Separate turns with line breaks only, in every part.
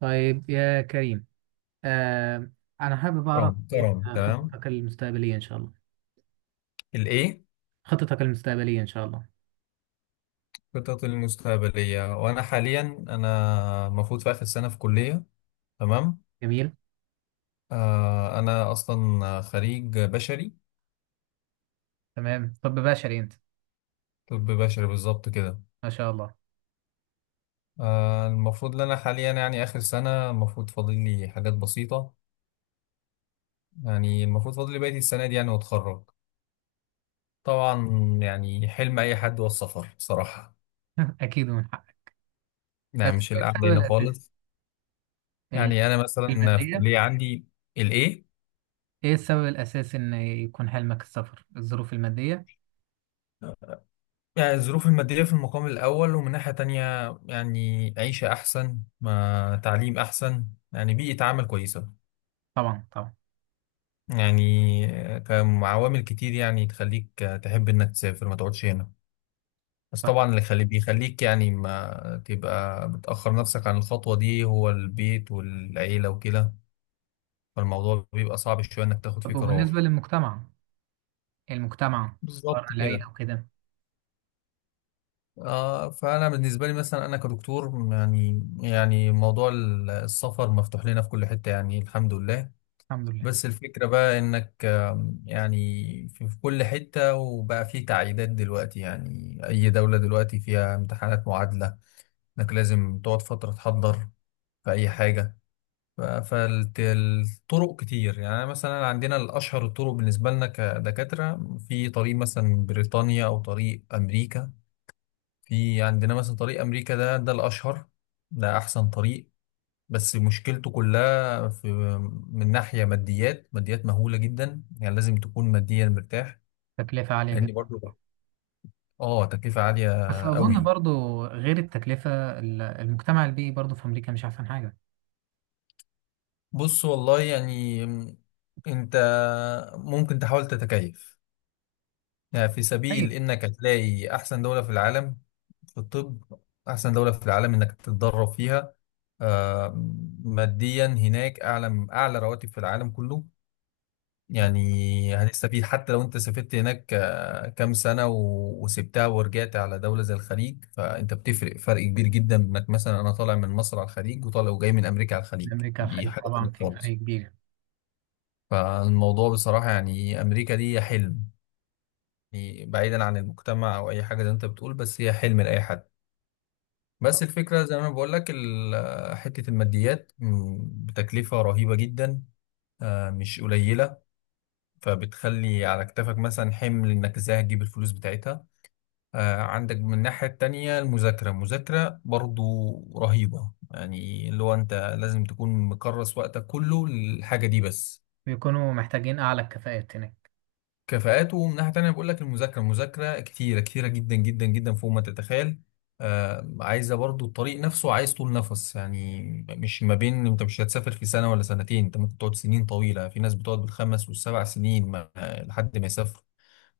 طيب يا كريم. آه أنا حابب أعرف
ترامب
إيه
ترامب، تمام.
خطتك المستقبلية إن شاء الله.
الايه؟
خطتك المستقبلية إن شاء الله؟
خطط المستقبليه وانا حاليا، انا المفروض في اخر سنه في كليه. تمام.
جميل.
آه، انا اصلا خريج بشري.
تمام، طب بشري أنت؟
طب بشري بالظبط كده.
ما شاء الله.
آه، المفروض ان انا حاليا، يعني اخر سنه المفروض فاضل لي حاجات بسيطه. يعني المفروض فاضل لي بقيه السنه دي يعني واتخرج. طبعا. يعني حلم اي حد هو السفر صراحه.
أكيد من حقك. بس
يعني مش
إيه
القعده
السبب
هنا
الأساسي؟
خالص.
ال-
يعني انا مثلا في
المادية؟
كليه عندي. الايه؟
إيه السبب الأساسي إن يكون حلمك السفر؟ الظروف المادية؟
يعني الظروف المادية في المقام الأول، ومن ناحية تانية، يعني عيشة أحسن، ما تعليم أحسن، يعني بيئة عمل كويسة،
طبعا طبعا.
يعني كعوامل كتير يعني تخليك تحب إنك تسافر ما تقعدش هنا. بس
صحيح.
طبعا اللي بيخليك يعني ما تبقى بتأخر نفسك عن الخطوة دي هو البيت والعيلة وكده. فالموضوع بيبقى صعب شوية إنك تاخد
طب،
فيه قرار.
وبالنسبة للمجتمع؟ المجتمع؟ أفكار
بالظبط كده.
العيلة وكده؟
آه، فأنا بالنسبة لي مثلا أنا كدكتور، يعني موضوع السفر مفتوح لنا في كل حتة، يعني الحمد لله.
الحمد لله.
بس الفكرة بقى إنك، يعني، في كل حتة، وبقى في تعقيدات دلوقتي، يعني أي دولة دلوقتي فيها امتحانات معادلة، إنك لازم تقعد فترة تحضر في أي حاجة. فالطرق كتير، يعني أنا مثلا عندنا الأشهر الطرق بالنسبة لنا كدكاترة، في طريق مثلا بريطانيا أو طريق أمريكا. في عندنا مثلا طريق أمريكا ده الأشهر. ده أحسن طريق. بس مشكلته كلها في، من ناحية ماديات، ماديات مهولة جدا، يعني لازم تكون ماديا مرتاح.
تكلفة عالية
لأن
جدا.
برضو، اه، تكلفة عالية
بس أظن
قوي.
برضو غير التكلفة، المجتمع البيئي برضو في أمريكا مش أحسن حاجة.
بص والله، يعني أنت ممكن تحاول تتكيف، يعني في سبيل إنك هتلاقي أحسن دولة في العالم في الطب، أحسن دولة في العالم إنك تتدرب فيها. آه، ماديا هناك أعلى أعلى رواتب في العالم كله. يعني هتستفيد حتى لو انت سافرت هناك كام سنة وسبتها ورجعت على دولة زي الخليج، فانت بتفرق فرق كبير جدا. مثلا انا طالع من مصر على الخليج، وطالع وجاي من امريكا على الخليج،
أمريكا
دي
الخليج،
حاجة تانية
طبعا في فرق
خالص.
كبير.
فالموضوع بصراحة، يعني امريكا دي حلم. يعني بعيدا عن المجتمع او اي حاجة زي ما انت بتقول، بس هي حلم لأي حد. بس الفكرة زي ما انا بقول لك، حتة الماديات، بتكلفة رهيبة جدا. مش قليلة. فبتخلي على كتافك مثلا حمل انك ازاي هتجيب الفلوس بتاعتها. عندك من الناحية التانية، المذاكرة المذاكرة برضو رهيبة، يعني اللي هو انت لازم تكون مكرس وقتك كله للحاجة دي بس.
بيكونوا محتاجين أعلى الكفاءات هناك.
كفاءات، ومن ناحية تانية بقول لك، المذاكرة المذاكرة كتيرة كتيرة جدا جدا جدا فوق ما تتخيل. عايزة برضو، الطريق نفسه عايز طول نفس، يعني مش ما بين، انت مش هتسافر في سنة ولا سنتين، انت ممكن تقعد سنين طويلة. في ناس بتقعد بالخمس والسبع سنين ما لحد ما يسافر.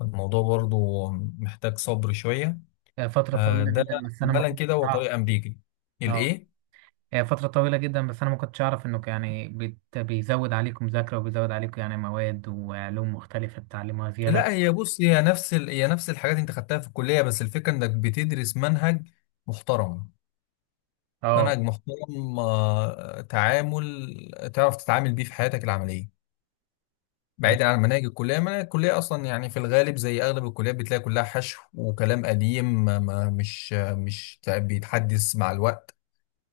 الموضوع برضو محتاج صبر شوية.
فترة
آه،
طويلة
ده
جدا بس أنا ما
عملا كده
كنتش
هو
أعرف.
طريق أمريكي.
أه،
الإيه؟
هي فترة طويلة جدا بس أنا ما كنتش أعرف إنه يعني بيزود عليكم مذاكرة وبيزود عليكم يعني مواد وعلوم مختلفة تتعلموها زيادة.
لا هي بص، هي نفس الحاجات أنت خدتها في الكلية، بس الفكرة إنك بتدرس منهج محترم.
أه،
منهج محترم، تعامل تعرف تتعامل بيه في حياتك العملية.
جميل.
بعيدا عن مناهج الكلية، مناهج الكلية أصلا يعني في الغالب زي أغلب الكليات بتلاقي كلها حشو وكلام قديم مش بيتحدث مع الوقت.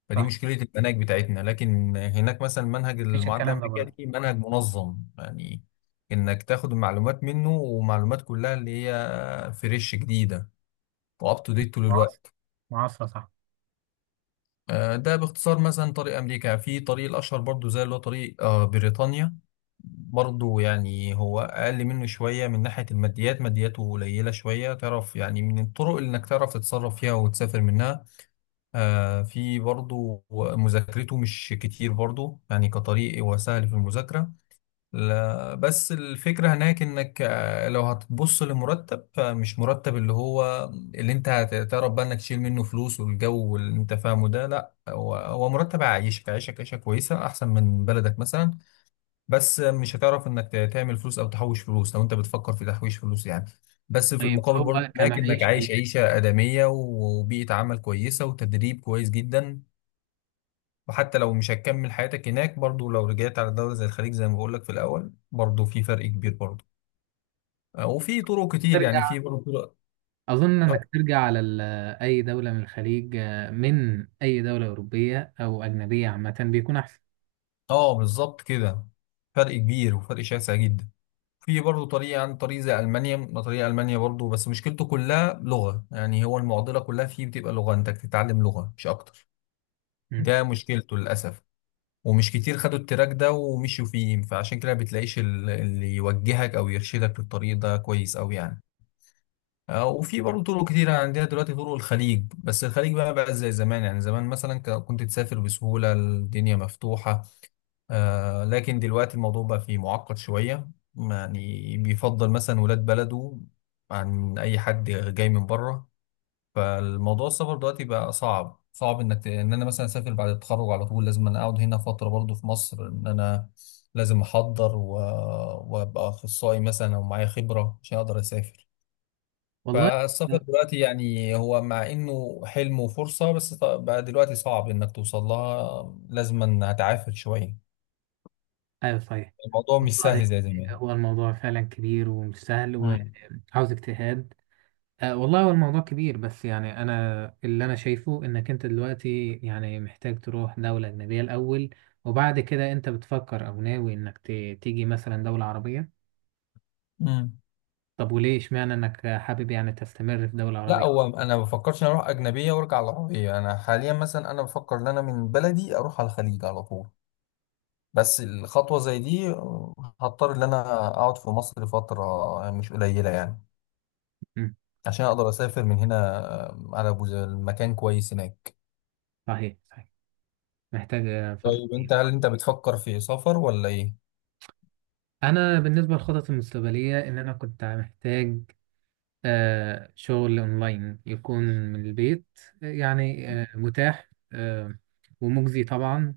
فدي
صح.
مشكلة المناهج بتاعتنا، لكن هناك مثلا منهج
مفيش
المعادلة
الكلام ده
الأمريكية،
بره.
دي منهج منظم، يعني إنك تاخد المعلومات منه، ومعلومات كلها اللي هي فريش جديدة وأب تو ديت طول
معاصر.
الوقت.
معاصرة، صح.
ده باختصار. مثلا طريق أمريكا، في طريق الأشهر برضو زي اللي هو طريق بريطانيا، برضو يعني هو أقل منه شوية من ناحية الماديات، مادياته قليلة شوية، تعرف يعني، من الطرق اللي إنك تعرف تتصرف فيها وتسافر منها. في برضه، مذاكرته مش كتير برضه، يعني كطريق هو سهل في المذاكرة. لا بس الفكرة هناك انك، لو هتبص لمرتب، فمش مرتب اللي هو، اللي انت هتعرف بقى انك تشيل منه فلوس والجو اللي انت فاهمه ده، لا، هو مرتب عايشك عايشك عيشة كويسة احسن من بلدك مثلا. بس مش هتعرف انك تعمل فلوس او تحوش فلوس، لو انت بتفكر في تحويش فلوس يعني. بس في
طيب،
المقابل برضه
هو
هناك انك عايش
كمعيشي؟
عيشة آدمية، وبيئة عمل كويسة، وتدريب كويس جدا. وحتى لو مش هتكمل حياتك هناك برضه، لو رجعت على دولة زي الخليج زي ما بقول لك في الأول، برضه في فرق كبير برضه. وفي طرق كتير، يعني
ترجع
في برضه طرق.
أظن
اه.
إنك ترجع على أي دولة من الخليج، من أي دولة أوروبية أو أجنبية عامة بيكون أحسن.
آه، بالظبط كده. فرق كبير وفرق شاسع جدا. في برضه طريقة عن طريق زي ألمانيا، طريق ألمانيا برضه بس مشكلته كلها لغة، يعني هو المعضلة كلها فيه بتبقى لغة، أنت بتتعلم لغة مش أكتر.
مم.
ده مشكلته للأسف. ومش كتير خدوا التراك ده ومشوا فيه، فعشان كده ما بتلاقيش اللي يوجهك أو يرشدك للطريق ده كويس أوي يعني. وفي برضه طرق كتيرة عندنا دلوقتي، طرق الخليج، بس الخليج بقى زي زمان. يعني زمان مثلا كنت تسافر بسهولة، الدنيا مفتوحة. لكن دلوقتي الموضوع بقى فيه معقد شوية. يعني بيفضل مثلا ولاد بلده عن أي حد جاي من بره. فالموضوع السفر دلوقتي بقى صعب صعب، إن أنا مثلا أسافر بعد التخرج على طول، لازم أنا أقعد هنا فترة برضه في مصر، إن أنا لازم أحضر وأبقى أخصائي مثلا، أو معايا خبرة عشان أقدر أسافر.
والله.
فالسفر دلوقتي يعني هو مع إنه حلم وفرصة، بس بقى دلوقتي صعب إنك توصل لها، لازم هتعافر شوية.
ايوه، صحيح.
الموضوع مش
والله،
سهل زي زمان.
هو الموضوع فعلا كبير ومش سهل
امم،
وعاوز اجتهاد. أه، والله هو الموضوع كبير، بس يعني انا اللي انا شايفه انك انت دلوقتي يعني محتاج تروح دولة اجنبية الاول. وبعد كده انت بتفكر او ناوي انك تيجي مثلا دولة عربية.
امم.
طب، وليه اشمعنى انك حابب يعني تستمر في دولة
لا هو
عربية؟
انا ما بفكرش إن اروح اجنبيه وارجع العربيه، انا حاليا مثلا انا بفكر ان انا من بلدي اروح على الخليج على طول. بس الخطوه زي دي، هضطر ان انا اقعد في مصر فتره مش قليله يعني،
مم.
عشان اقدر اسافر من هنا. على ابو زيد مكان كويس هناك.
صحيح صحيح. محتاج فترة
طيب، انت
كبيرة.
هل انت بتفكر في سفر ولا ايه؟
انا بالنسبة للخطط المستقبلية ان انا كنت محتاج شغل أونلاين يكون من البيت. يعني متاح، ومجزي طبعا،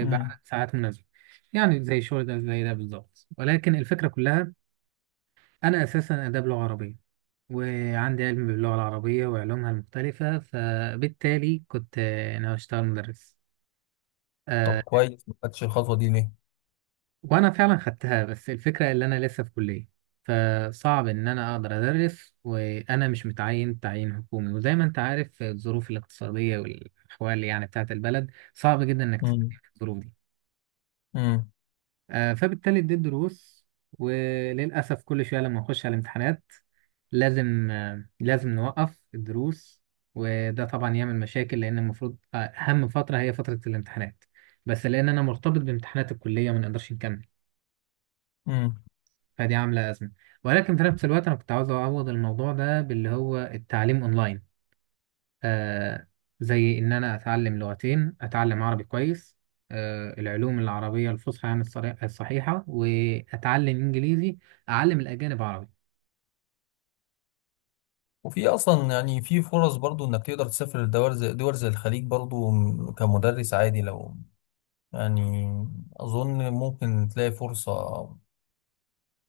امم.
ساعات مناسبة. يعني زي الشغل ده، زي ده بالظبط، ولكن الفكرة كلها أنا أساسا آداب لغة عربية. وعندي علم باللغة العربية وعلومها المختلفة، فبالتالي كنت أنا أشتغل مدرس.
طب
آه،
كويس، ما خدتش الخطوه دي ليه؟
وانا فعلا خدتها، بس الفكره اللي انا لسه في كليه، فصعب ان انا اقدر ادرس وانا مش متعين تعيين حكومي، وزي ما انت عارف الظروف الاقتصاديه والاحوال يعني بتاعت البلد صعب جدا انك تتعين في الظروف دي. فبالتالي اديت دروس. وللاسف كل شويه لما اخش على الامتحانات لازم نوقف الدروس. وده طبعا يعمل مشاكل لان المفروض اهم فتره هي فتره الامتحانات. بس لان انا مرتبط بامتحانات الكليه ما نقدرش نكمل.
امم.
فدي عاملة أزمة. ولكن في نفس الوقت أنا كنت عاوز أعوض الموضوع ده باللي هو التعليم أونلاين. آه. زي إن أنا أتعلم لغتين أتعلم عربي كويس. العلوم العربية الفصحى يعني الصحيحة وأتعلم إنجليزي. أعلم الأجانب عربي.
وفي اصلا، يعني في فرص برضو انك تقدر تسافر لدول زي دول زي الخليج برضو، كمدرس عادي لو، يعني، اظن ممكن تلاقي فرصة.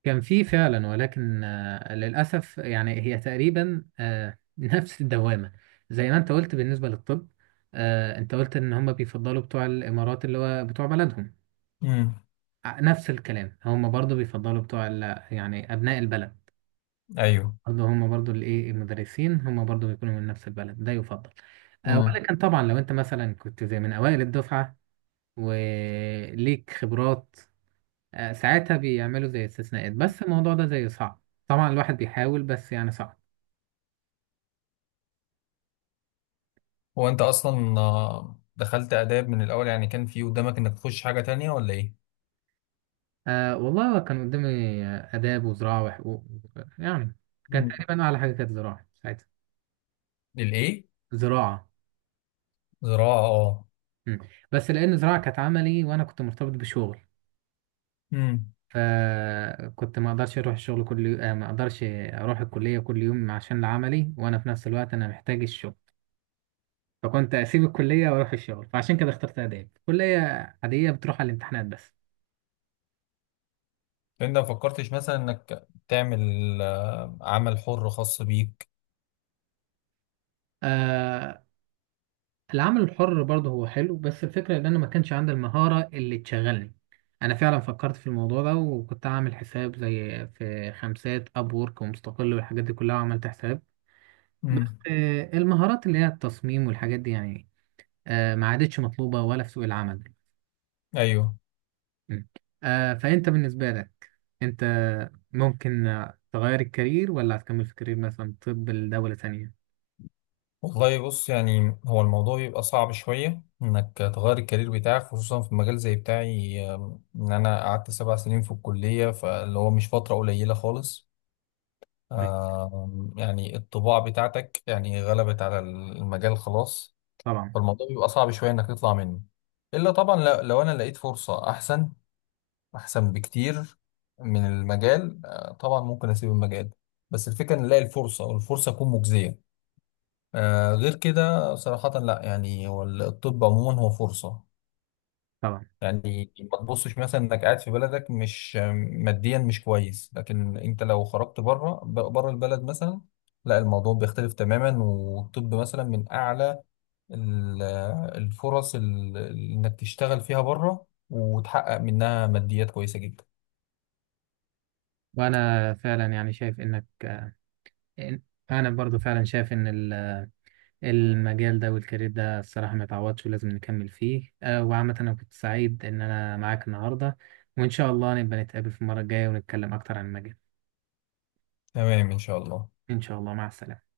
كان في فعلا، ولكن للأسف يعني هي تقريبا نفس الدوامة. زي ما أنت قلت بالنسبة للطب. أنت قلت إن هم بيفضلوا بتوع الإمارات اللي هو بتوع بلدهم.
امم.
نفس الكلام، هم برضو بيفضلوا بتوع يعني أبناء البلد.
ايوه.
برضو هم برضو الإيه المدرسين هم برضو بيكونوا من نفس البلد ده يفضل. أه،
امم.
ولكن طبعا لو أنت مثلا كنت زي من أوائل الدفعة وليك خبرات. أه، ساعتها بيعملوا زي استثناءات، بس الموضوع ده زي صعب. طبعا الواحد بيحاول، بس يعني صعب.
هو انت اصلا، دخلت آداب من الاول، يعني كان في قدامك انك تخش حاجة تانية ولا ايه؟
أه، والله كان قدامي آداب وزراعة وحقوق. يعني. كان
مم.
تقريبا أعلى حاجة كانت زراعة ساعتها.
للايه؟
زراعة.
زراعة، اه.
مم. بس لأن زراعة كانت عملي وأنا كنت مرتبط بشغل،
امم.
فكنت ما اقدرش اروح الشغل كل يوم، ما اقدرش اروح الكليه كل يوم عشان العملي وانا في نفس الوقت انا محتاج الشغل. فكنت اسيب الكليه واروح الشغل فعشان كده اخترت اداب كليه عاديه بتروح على الامتحانات بس.
فانت ما فكرتش مثلا انك تعمل عمل حر خاص بيك.
آه العمل الحر برضه هو حلو، بس الفكره ان انا ما كانش عندي المهاره اللي تشغلني. انا فعلا فكرت في الموضوع ده وكنت عامل حساب زي في خمسات اب وورك ومستقل والحاجات دي كلها عملت حساب. بس
مم.
المهارات اللي هي التصميم والحاجات دي يعني ما عادتش مطلوبة ولا في سوق العمل.
ايوه.
م. فأنت بالنسبة لك، أنت ممكن تغير الكارير ولا هتكمل في كارير مثلا طب لدولة تانية؟
والله بص، يعني هو الموضوع بيبقى صعب شوية إنك تغير الكارير بتاعك، خصوصا في مجال زي بتاعي، إن أنا قعدت 7 سنين في الكلية، فاللي هو مش فترة قليلة خالص.
أيوة.
يعني الطباع بتاعتك يعني غلبت على المجال خلاص.
طبعا.
فالموضوع بيبقى صعب شوية إنك تطلع منه، إلا طبعا لو أنا لقيت فرصة أحسن، أحسن بكتير من المجال، طبعا ممكن أسيب المجال، بس الفكرة إن ألاقي الفرصة والفرصة تكون مجزية. غير كده صراحة لا، يعني هو الطب عموما هو فرصة.
طبعا.
يعني ما تبصش مثلا انك قاعد في بلدك، مش ماديا مش كويس، لكن انت لو خرجت بره بره البلد مثلا، لا الموضوع بيختلف تماما. والطب مثلا من اعلى ال- الفرص، انك تشتغل فيها بره وتحقق منها ماديات كويسة جدا.
وأنا فعلا يعني شايف إنك إن- أنا برضو فعلا شايف إن المجال ده والكارير ده، الصراحة ما يتعوضش ولازم نكمل فيه، وعامة أنا كنت سعيد إن أنا معاك النهاردة، وإن شاء الله نبقى نتقابل في المرة الجاية ونتكلم أكتر عن المجال.
تمام ان شاء الله.
إن شاء الله، مع السلامة.